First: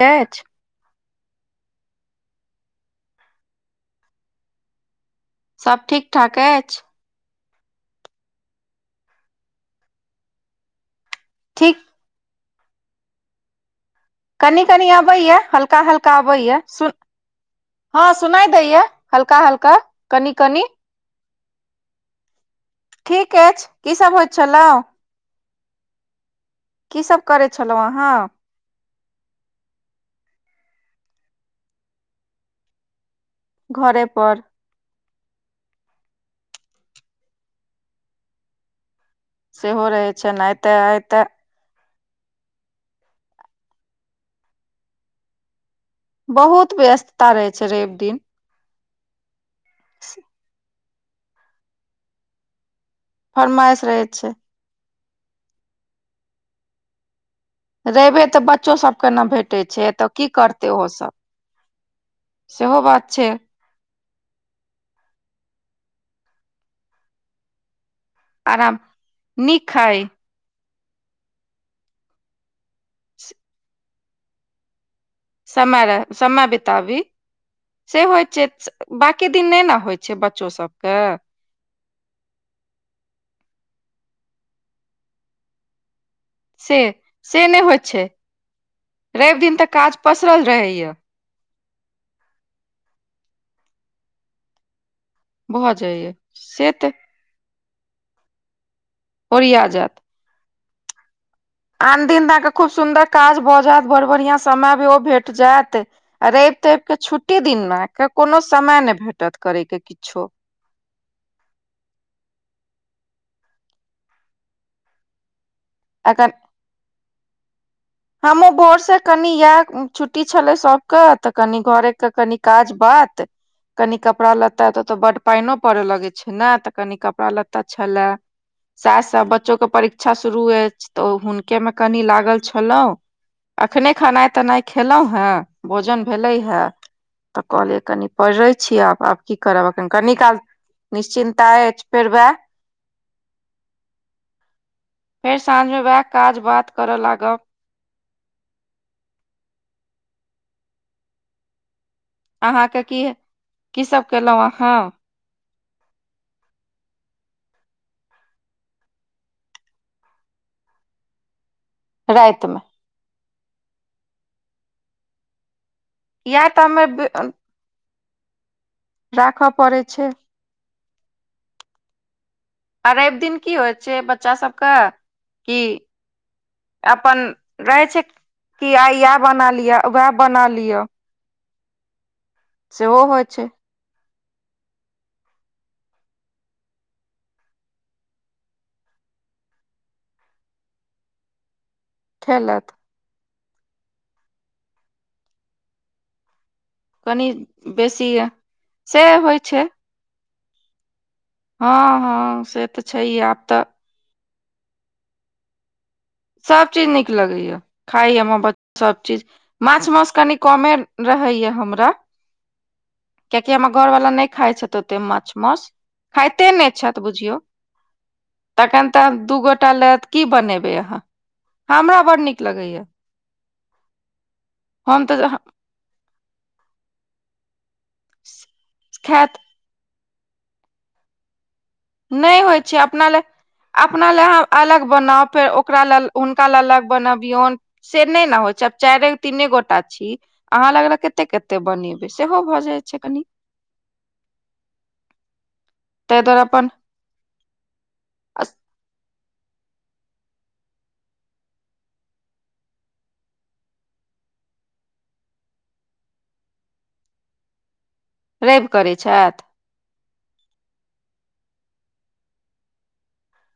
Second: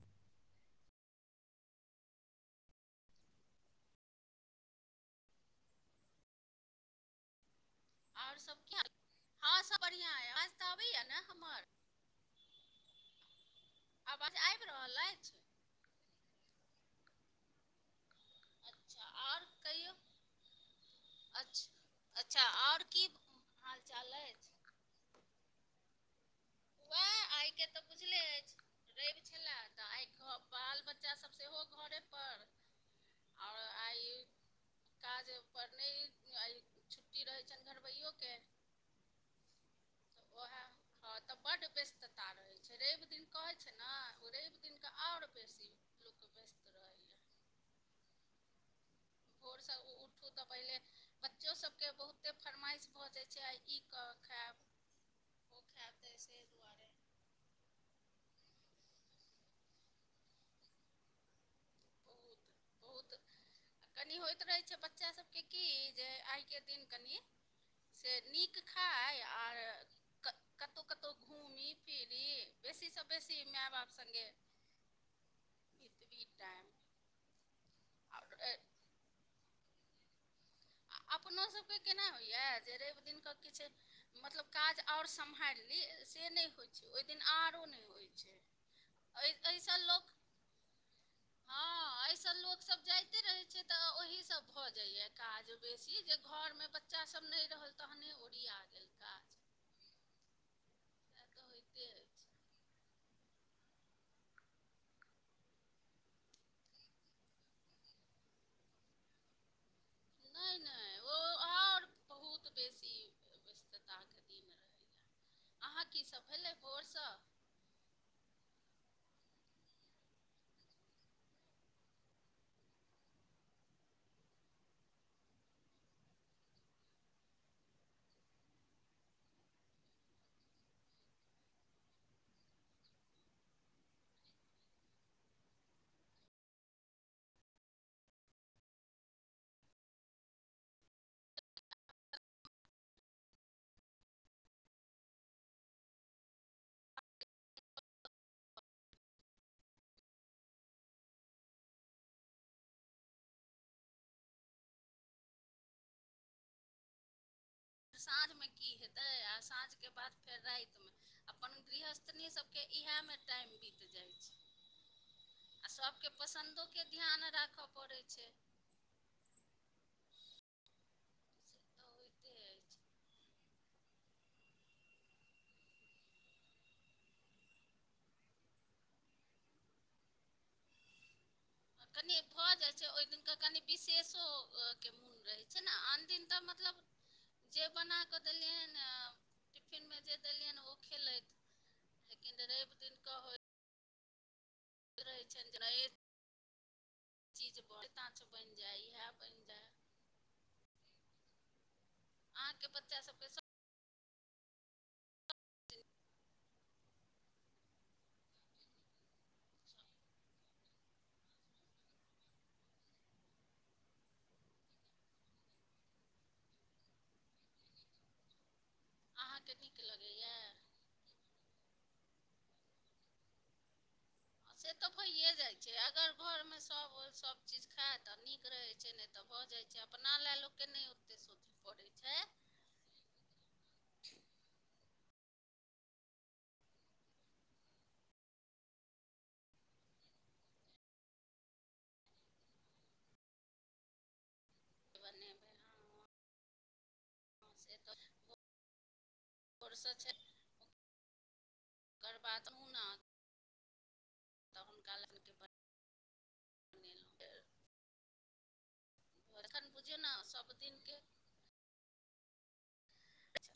[unintelligible] [unintelligible] सभ ठीक ठाक अछि। आऔर सब कीया हँ सब बढ़ियां य अबाज तऽ अबैया ने हमर। ठीक आवाज कनि आबि कनि रहल अछि अबैए हल्का हल्का अबैए सुन हँ सुनाई दैया हल्का हल्का कनि कनि। अचछ अच्छा आओर। की ठीक अछि हाल की चाल सब होइत अछि छलौ? की वाह सब करै आइ के तऽ छलहुँ बुझले अहाँ अछि। रवि छलेहा तऽ आइ क बाल बच्चासभ सेहो घरेपर। आओर घरे आइ पोर। काज परर नहि आइ छुट्टी रहै छनि घरबैयो के। सेहो रहै छनि ओ आइ ह तऽ आइ हँ तऽ। बड्ड व्यस्तता रहै छै रवि दिन कहै छै न ओ रवि दिनके आओर बेसी। लोकके व्यस्त बहुत रहैए व्यस्तता रहे छै रवि दिन। भोरसँ उठू तऽ पहिले बच्चो सब के बहुते फरमाइश भऽ जाइ चा ई फरमाइश रहै कऽ छै खायब ओ खायब तैसे दुआरे। रेबे तऽ बच्चोसभके न भेटै छै तऽ की करतै ओहोसभ। बहुत सेहो बहुत बात छै। कनि होइत रहै छै बच्चा सबके की जे आइके दिन कनि से नीक आराम खाइ आर नीक खाइ क कतहु कतहु घूमी फिरी बेसी सँ बेसी माय बाप संगे समय रहे समय टाइम बितबी से होइ छै। आओर बाँकी दिन नै न होइ छै बच्चो सभके। ऐना होइ या जे रवि दिन क किछ मतलब काज आओर समाहिइर ली से नहि। होइ से छै ओहि दिन आरो नहि होइ छै एहि रवि दिन तऽ एहिसँ काज लोक पसरल रहैए हँ एहिसँ लोकसभ जाइते रहै छै तऽ ओहिसँ भऽ जाइय। काज भऽ बेसी जाइए जे घरमे से तऽ बच्चासब नै रहल तहने ओरिया गेल काज। ओरिया जायत। तक होइत। आन दिन दऽके खूब सुंदर काज भऽ जेत बड़ बढ़िआं समय भ ओ भेट जेत। आ रवि तवि के छुट्टे दिनमे कोनो समय नै भेटत करयके किछो। नै नै ओ आओर बहुत बेसी व्यस्तता के दिन रहै अहाँ की सभ एखन भेलै भोर सऽ। हमहुँ भोर से कनि यए छुट्टी छलै सबके तऽ कनि घरे के कनि काज बात कनि कपड़ा लत्ता तऽ ओतय बड्ड पइनो पड़य लगै छै ने तऽ कनि कपड़ा लत्ता छलेह। से सब बच्चो के परीक्षा शुरू अछि तऽ हुनके में कनि लागल छ लहु अखने खेनाइ तेनाइ खेलहुं हे भोजन भेलै हे। तऽ कहलिय कनि पडै छी आब आब की करब एखन कनी काल निश्चिन्ता अय फेर ऊए। फेर साँझमे उएह काज बात करय लागब अहाँके की की सभ केलहुँ अहाँ साँझ में की हेते आ साँझ के बाद फेर राति मे अपन गृहस्थनी रातिमे सबके। इहे मे टाइम बीत जाइ छै आ सभके इएह तऽ पसन्दो हमे के ध्यान राखऽ पड़ैत छै राखऽ पड़ै छैय से त होइते अछि। रवि दिन की होइ छैय बच्चा सबके की अपन रहे छै कि आइ इएह बना लिअ वएह बना लिअ कनि भऽ जाइ छै सेहो ओहि होइ दिनक कनि विशेषो के मून रहै छैय न आन दिन तऽ मतलब जे बना कऽ देलियनि टिफिन मे जे देलियनि ओ खेलथि। लेकिन खेलत रवि दिन क होइ - रहइ छइन जेना इ कनि चीज ब [unintelligible] बेसी हुतच बन जाइ से है होइ बन छै जाय हँ हँ से अहाँके तऽ बच्चा छैह सभके आब सभ तऽ हल [unintelligible] सब चीज नीक लगैया खाइ बच सभ चीज माछ मासस कनीक कमे रहैया हमरा कियाकि हमरा घर वाला नहि खाय छैथ ओते माछ मौउस खाइते नहि छ तऽ बुझियौ तखन तऽ दू अहाँके गोटा नीक ल की लगैए बनेबै अहाँ हमरा बड नीक लगैया। से तऽ भइए जाइ छै अगर घरमे सभ सभचीज खात तऽ नीक रहे छैय ने तऽ खायत भए जाय छै अपना ले लोक के न ओते सोच पड़े छैय। नहि होइ छै अपना ले अपना लेए अलग बनाउ फेर ओकरा लेल हुनका लेल अलग बनबियौन से नहि नै होइ छैय आब चारि तीने गोटे छी अहाँ अलग - अलग कतेक -कतेक बनेबै सेहो भऽ जाइत छैय कनि। बनेबै हँ तेंय दुआरे अप्पन हँ से तऽ? र छै ओकर बाद मुना। [unintelligible] तऽ हुनका लनके बनेलहुँ फेर। रैइब करैत छथि। बुझियौ ने सभ दिनके, चा [unintelligible]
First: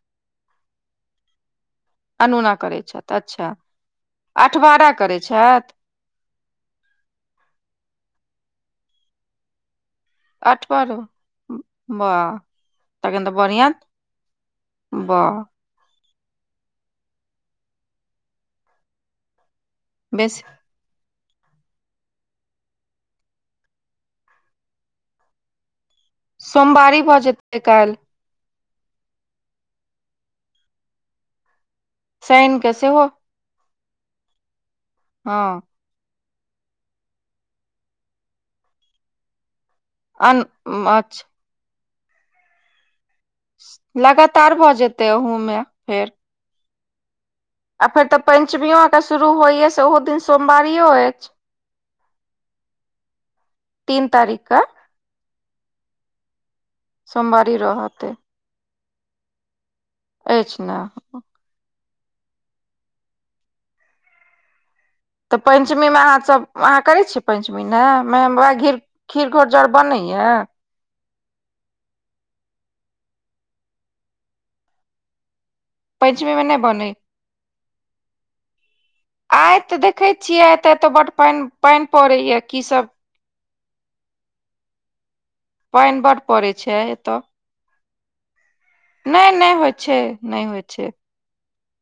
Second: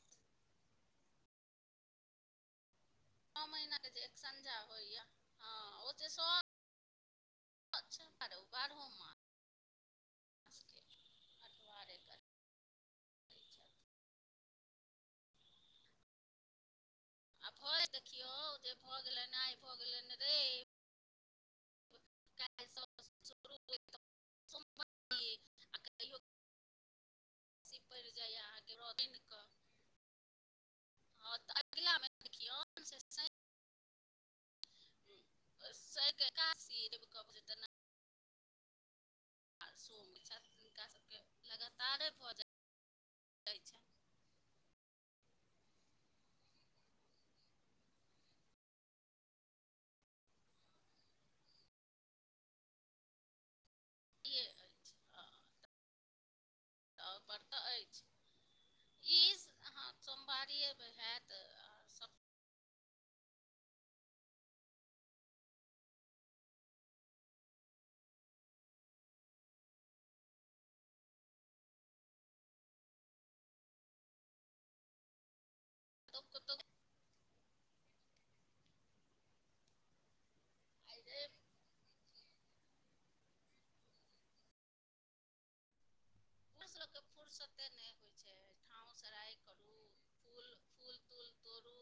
अनूना करै छथि अच्छा महीनाके जे एक संझा अठबारा होइए करै हँ छथि। ओ जे सब् बारहो माल अठबारो अठवारे करै वाह? तखन तऽ बढ़िआँ छथि बाह। आ भय देखियौ जे भऽ गेलनि आइ भऽ गेलनि बेसी रैइब [unintelligible] [unintelligible] [unintelligible] सोमवारी भऽ जेत। सीपा लाया पड़ जाइ अहाँ र अग? शनि [unintelligible] के सेहो [unintelligible] हँ। स क सी कहबत ने। [unintelligible] आ सोम अन छात हिनका सब के अच्छा लगातारे भऽ जाय लगातार भऽ जेते, अहुमे फेर। आखन फेर तऽ पञ्चमियो आके शुरू होइए से ओहो दिन सोमवारियो अछि। तीन इहे तारीख क। अछि हँ सोमवारी पड़तऽ रहत अछि। ई अहाँ अछि ने सोमवारीएमे हैत। तऽ पञ्चमीमे अहाँसभ अहाँ करै छियै पञ्चमी ने, म हमरा बाबा घीर। खीर घोरजाउर बनैय। कतहु पञ्चमीमे नहि बनै आइ तऽ देखे छियै, आ ते एतय बड्ड कतहु पानि पानि पड़ै या, की सब पाइन बड पड़ फुरष लोकके फुर्स ओते नहि होइ छै, ठाँव सराइ नहि नहि होइ करू, छै नहि फूल होइ फूल छै -तूल तोड़ू,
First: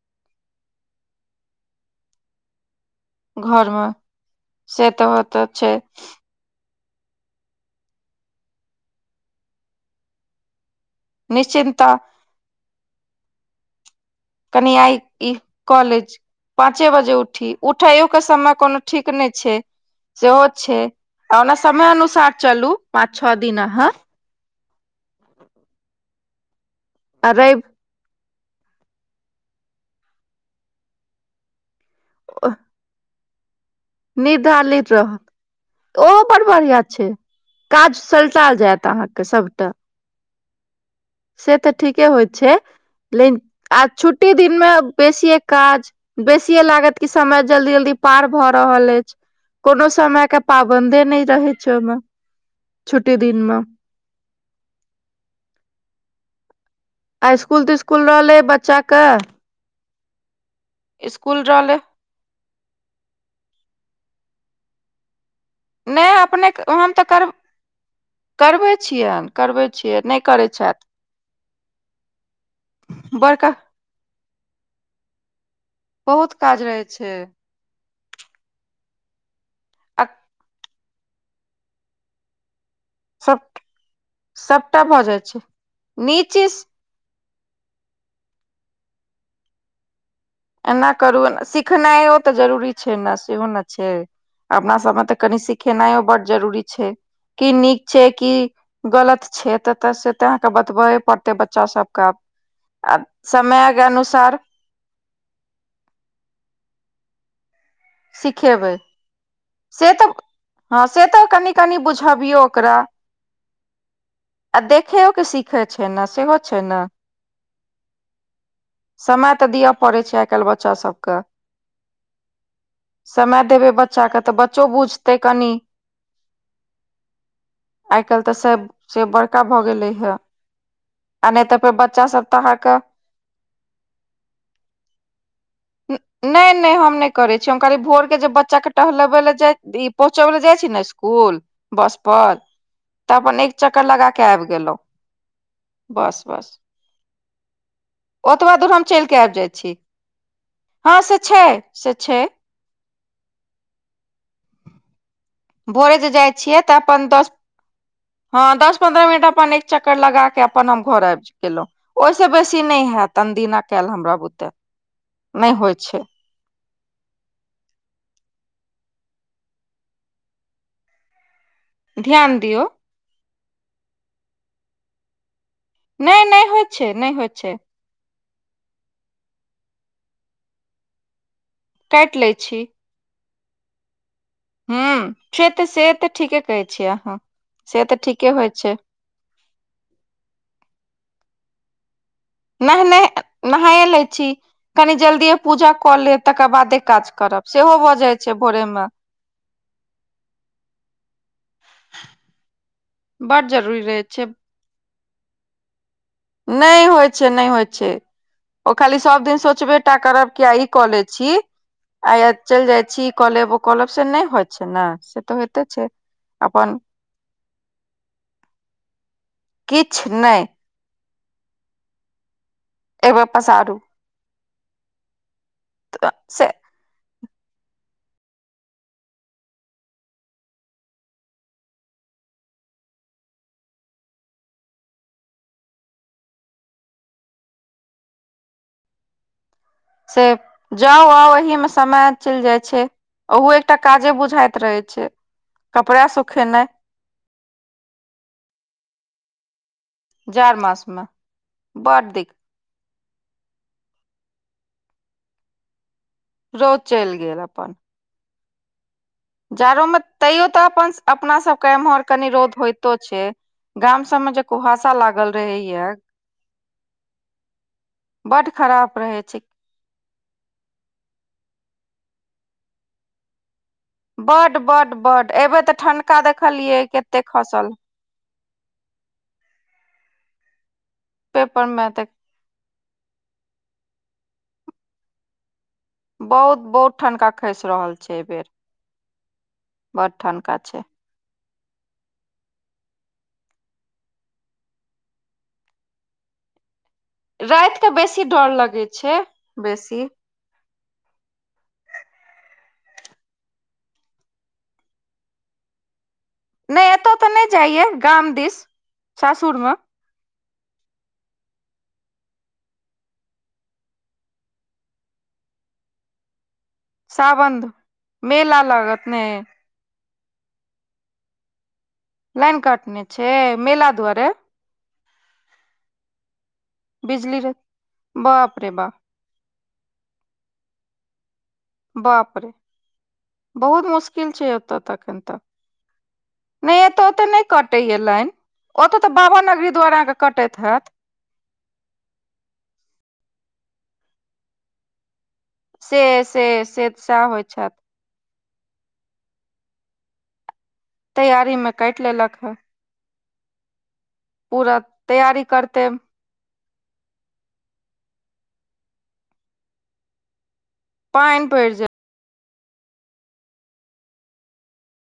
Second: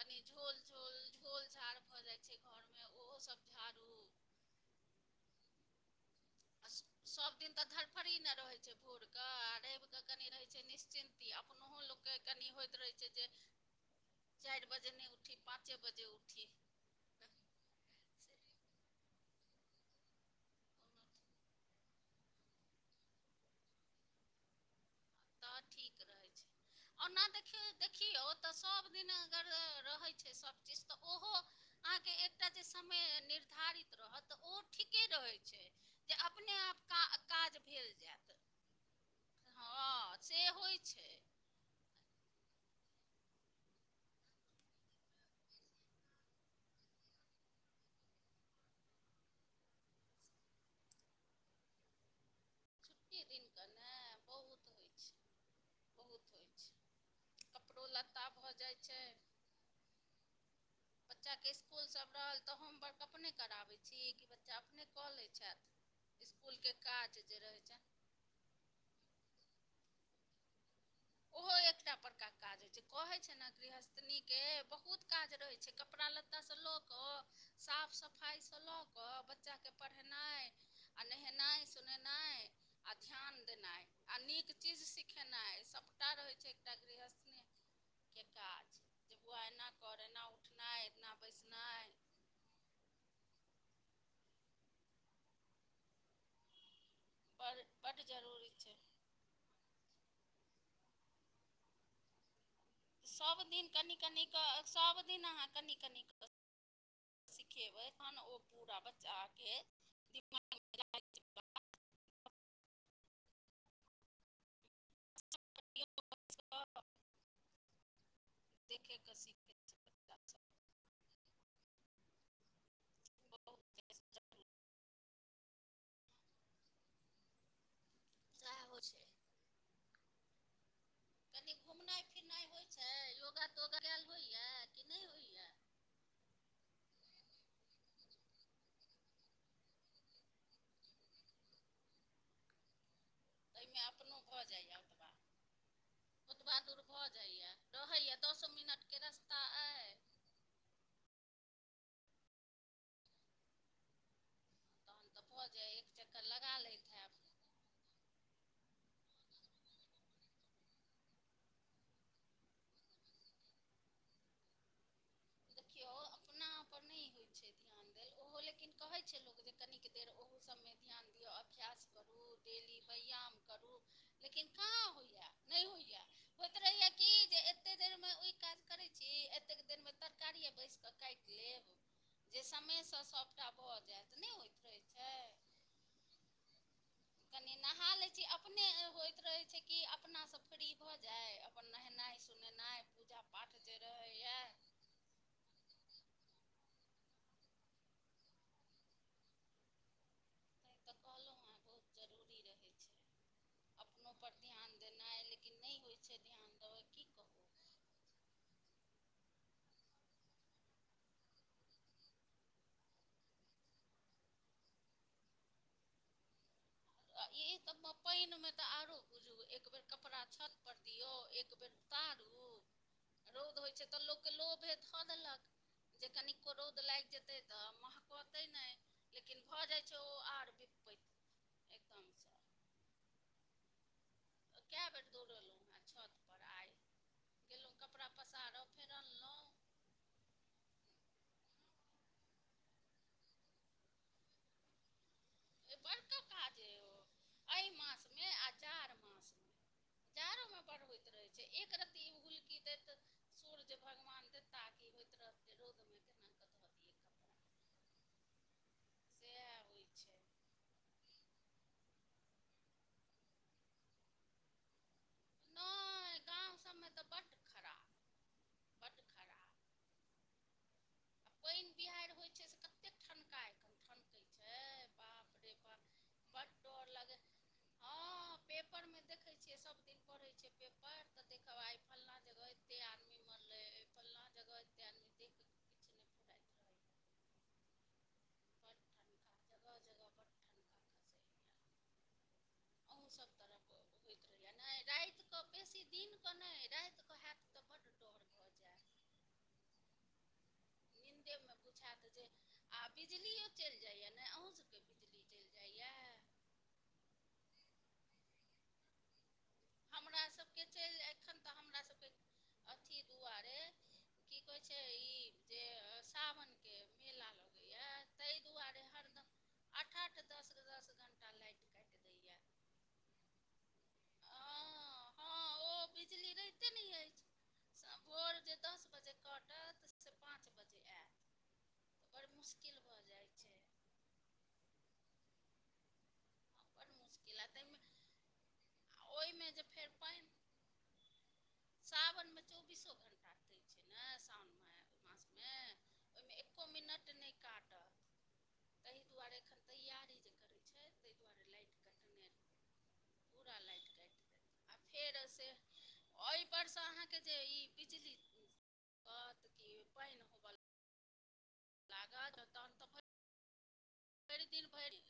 कनी झोल झोल झोल -झार भऽ जाय छै घरमे, ओहोसभ घरमे झाड़ू। से तऽ होतऽ छै। आ सब दिन तऽ धरफड़ी ने रहै छै भोरके, आ रैव कऽ कनि रहै छै निश्चिन्त। अपनहो निश्चिन्ता लोकके कनि होइत रहै छै जे चारि कनि बाजे आइ न ई उठी, पाँचे बजे कॉलेज ऊठी। पाँचे बजे उठी, उठैयो के समय कोनो ठीक नहि छै। सेहो छै, आ ओना समय अनुसार चलू पाँच छओ दिन अहाँ। सेहो ठीक रहै छै, ओना आ रवि देखियौ देखियौ तऽ, सभदिन अगर रहै छै सभचीज तऽ, ओहो अहाँके एकटा जे समय निर्धारित रहत। तऽ ओ धारित ठीके रह, रहै छै जे ओहो बढ अपने बढ़िया आप का छै, भेल काज जायत सलटा जायत अहाँ के सभटा। हँ से होइ छै। से तऽ ठीके होइ छै, लेकिन आ छुट्टी दिन मे बेसीे काज बेसिए लागत कि समय जल्दी -जल्दी पार भऽ रहल अछि। कोनो समय के पाबन्दे नहि रहै छै ओहिमे। छुट्टी दिन मे दिननकऽ ने बहुत हो बहुत होइत आ छै। स्कूल कपड़ो तिस्कुल लत्ता रहले भऽ जाय बच्चा छैय। के बच्चा स्कूल के रहले इसकुल सभ रहल, तऽ होमवर्क अपने कराबै छी कि बच्चा अपने कऽ लैय छथि? नहि अपने इसकुल के हम तऽ काज कर जे रहै छैय। करबै छियै, करबै छियै, नहि करय छथि। ओहो एकटा बड़का काज होय छैय, कहय छैय ने बड़का गृहस्थनीके बहुत काज रहै छैय। कपड़ा बहुत लत्ता स काज लऽ रहै छै कऽ साफ -सफाय सँ लऽ कऽ बच्चा के आ पढ़ेन आ नेहेनाय -सोनेनाय आ ध्यान सब देनाय, आ नीक चीज सबटा भऽ जाइ छै सिखेनाय सबटा नीक रहय छैय चीज एकटा एग्रीहसने के काज, जे बौआ ऐना कर एना ओ एना करू, एना सिखनाय ओ तऽ जरूरी छैय न, सेहो न छैय अपना सबमे तऽ कनि सिखेनायो बड जरूरी छैय की बड़ नीक बड्ड छय कि जरूरी छै गलत छैय त त से तऽ अहाँके बतबये पड़तै बच्चा सबके आब आब समय गे अनुसार सब दिन अहां कनि-कनि क सिखेबै तहन ओ सिखेबै पूरा बच्चा के से तऽ दिमा हँ से तऽ कनि-कनि बुझबियौ ओकरा, आ देख खेओ के सीखै छै छैय न सेहो छैय बात न देखयके समय त सीखै दिय छै पड़ैत छैय, आइ काल्हि बच्चासभ बच्चा सभकऽ समय देबै बहुत बच्चा के तऽ बच्चो बुझतै कनि आइ काल्हि तऽ सब सएह होइ से छै बड़का भऽ गेलै हें कनि घुमनाय-फिरनाय होय अहाँके छैय, योगा-तोगा कैल होइये कि नहि होइये। [unintelligible] नहि-नहि हम नहि करै छी, हम खाली भोर के जे बच्चा के टहलबै लय जाय, ई पहुँचबै लय जाय छी न स्कुल बस पर। तऽ अपन एक चक्कर ताहिमे लगा अपनो के भऽ आबि जाइए गेलहुँ। ओतबा बस-बस ओतबा दूर भऽ जाइये, रहैये दसो दूर हम मिनट के चलि आबि रस्ता जाइ छी अय हँ से छैय, से छैय तहन त भऽ जै भोरे जे जाय छियै तऽ अपन दस हँ दस पन्द्रह मिनट अपन एक चक्कर लगा के, अपन हम घर आबि गेलहुं। ओहि स बेसी नहि हैत, अनदिना कैल हमरा बुते। नहि होइ देखियौ छै अपना पर नहि होय छैय ध् ध्यान दैल, ओहो लेकिन कहै छैय लोक जे कनिक देर ओहुं सबमे ध्यान दिय अ ख्यास करू, ध्यान दियौ डेली बैयाम करू लेकिन कहाँ होइये। नहि होइये, नहि नहि होइत होइ रहैये छै कि नहि होइ जे छै एतेक एते देर मे ई काज करै छी, एतेक देर मे तरकारीेये बैसि के काटि लेब। काटि लै जे छी समय सऽ सबटा भऽ जायत, नहि होय हम्म छैते से तऽ ठीके कहै छियै अहाँ कनि से नहा तऽ लैय छी, ठीके होइ अपने छै होइत रहै छैय कि अपना स फ्री भऽ जाय, अपन नहेनाय सो नहि नेनाय नहि पूजा-पाठ जे नहाए लै छी रहैये कनि जल्दिये पूजा कऽ लेब, तकर बादे काज करब सेहो भऽ जाय छय भोरे मे तैं तऽ कहलहुँ हैं, बहुत जरूरी रहै बड जरूरी छैय रहै अपनो छै पर ध्यान देनाय लेकिन नहि होय नहि होइ छय, नहि होइ छय। ओ खाली सब दिन सोचबे टा करब कि, आइ ई कऽ लय छी आइ चलि जाय छी, ई कऽ लेब-ऊ कऽ लेब से नहि होय छैय न, से तऽ होयते छैय। अपन आ ई त पानिमे तऽ आरो बुझू, एकबेर किछु कपड़ा नहि छत पर दियौ, एक बेर उतारु एक बेर रौउद होइ पसारू छै, तऽ लोकके लोभे धऽ देलक, जे से कनिको रौंद उद लागि जेतै तऽ महकतै नहि, लेकिन भऽ जाइ छै ओ आर विपैत एकदम सऽ। कए बेर दौड़लहुँ हैं छत पर आइ गेलहुँ कपड़ा पसारो फेर अनलहुँ से जाउ आउ ओही मे समय चलि जाइ छैय ओहु एकटा काजे बुझाइत रहै छै कपड़ा बड़का काज सुखेनाइ य ओ एहि मासमे आ जाड़ मासमे जाड़ जाड़ोमे बड मास मे होयत रहै छै एक रत्ती बड दिक हुलकी दैत सूर्य भगवान देता क होइत रहते रौदमे केना कऽ धऽ रौद दियै चलि गेल कपड़ा अपन सएह जाड़ो होइ में छै तैय्यो ओअपन अपना सब के एम्हर कनि रोद होयइतो छै गाम सब में जे कुहासा लागल रहैया नहि गाम सभमे तऽ बड्ड खराब बड खराब बड्ड रहै छै। खराब आ पानि बिहड़ि होइ छैय से कतेक ठनका एखन बड बड बड एहीबेर तऽ ठनका बड्ड देखलियै डर लगै कते खसल। हँ पेपर मे देखेइ छियै सबदिन पढ़ै छी पेपर तऽ देखब पेपर आइ मे तऽ फल्ला जगह अते आदमी मरलै आय फलां जगह अते आदमी देख क बहुत बहुत ठनका खसि रहल छै एहिबेर बड़ ठनका जगह जगह बड़ ठनका छै खसैए अहू सभ तरफ बहुत होइत रहैया नहि रातिक कऽ बेसी दिनके नहि रतिक राइत के बेसी डर लगे छै बेसी नींदे में बुझेत जे आ बिजलियो चलि जाय य न अहूं सब के बिजली बिजली चलि जाइया नहि एतय तऽ नहि जाइया गाम दिस सासुर मे [inaudible] हमरा सबके चलि एखन हमरा सब के अथी दुआरे की कहै छै ई जे सावन के मेला सावन लगैया ताहि मेला दुआरे लागत ने हरदम आठ आठ दस दस घंटा लाइट काइट लाइन काटने छै मेला दुआरे। हँ हँ ओ बिजली रहिते नहि अछि बिजली रे भोर जे बाप रे दस बाप बजे कटत से पाँच बजे आयत बड़ मुश्किल भऽ जाइ छै। खलच [unintelligible] होत त हन तकत। नहि बड़ एतय त मुश्किल नहि आ कटैए लाइन ओतय ताहिमे तऽ बाबा ओहिमे जे नगरी फेर द्वारा आहाँ के पानि कटैत हैत सावनमे चौबीसो घण्टा दै छै ने सउन मे मासमे से ओहिमे से एक्को से मिनट सएह नहि होइत हैत काटत ताहि दुआरे एखन तैयारी जे करै छै दुआरे तैयारी मे लाइट काटि कटने लेलक हँ पूरा लाइट काइट दैत आ पूरा फेर तैयारी से। करते ओय पर से अहाँ के जे ई बिजली आयत की पानि होबो पानि पड़ि ज लागत तहन तऽ भरि दिन भरि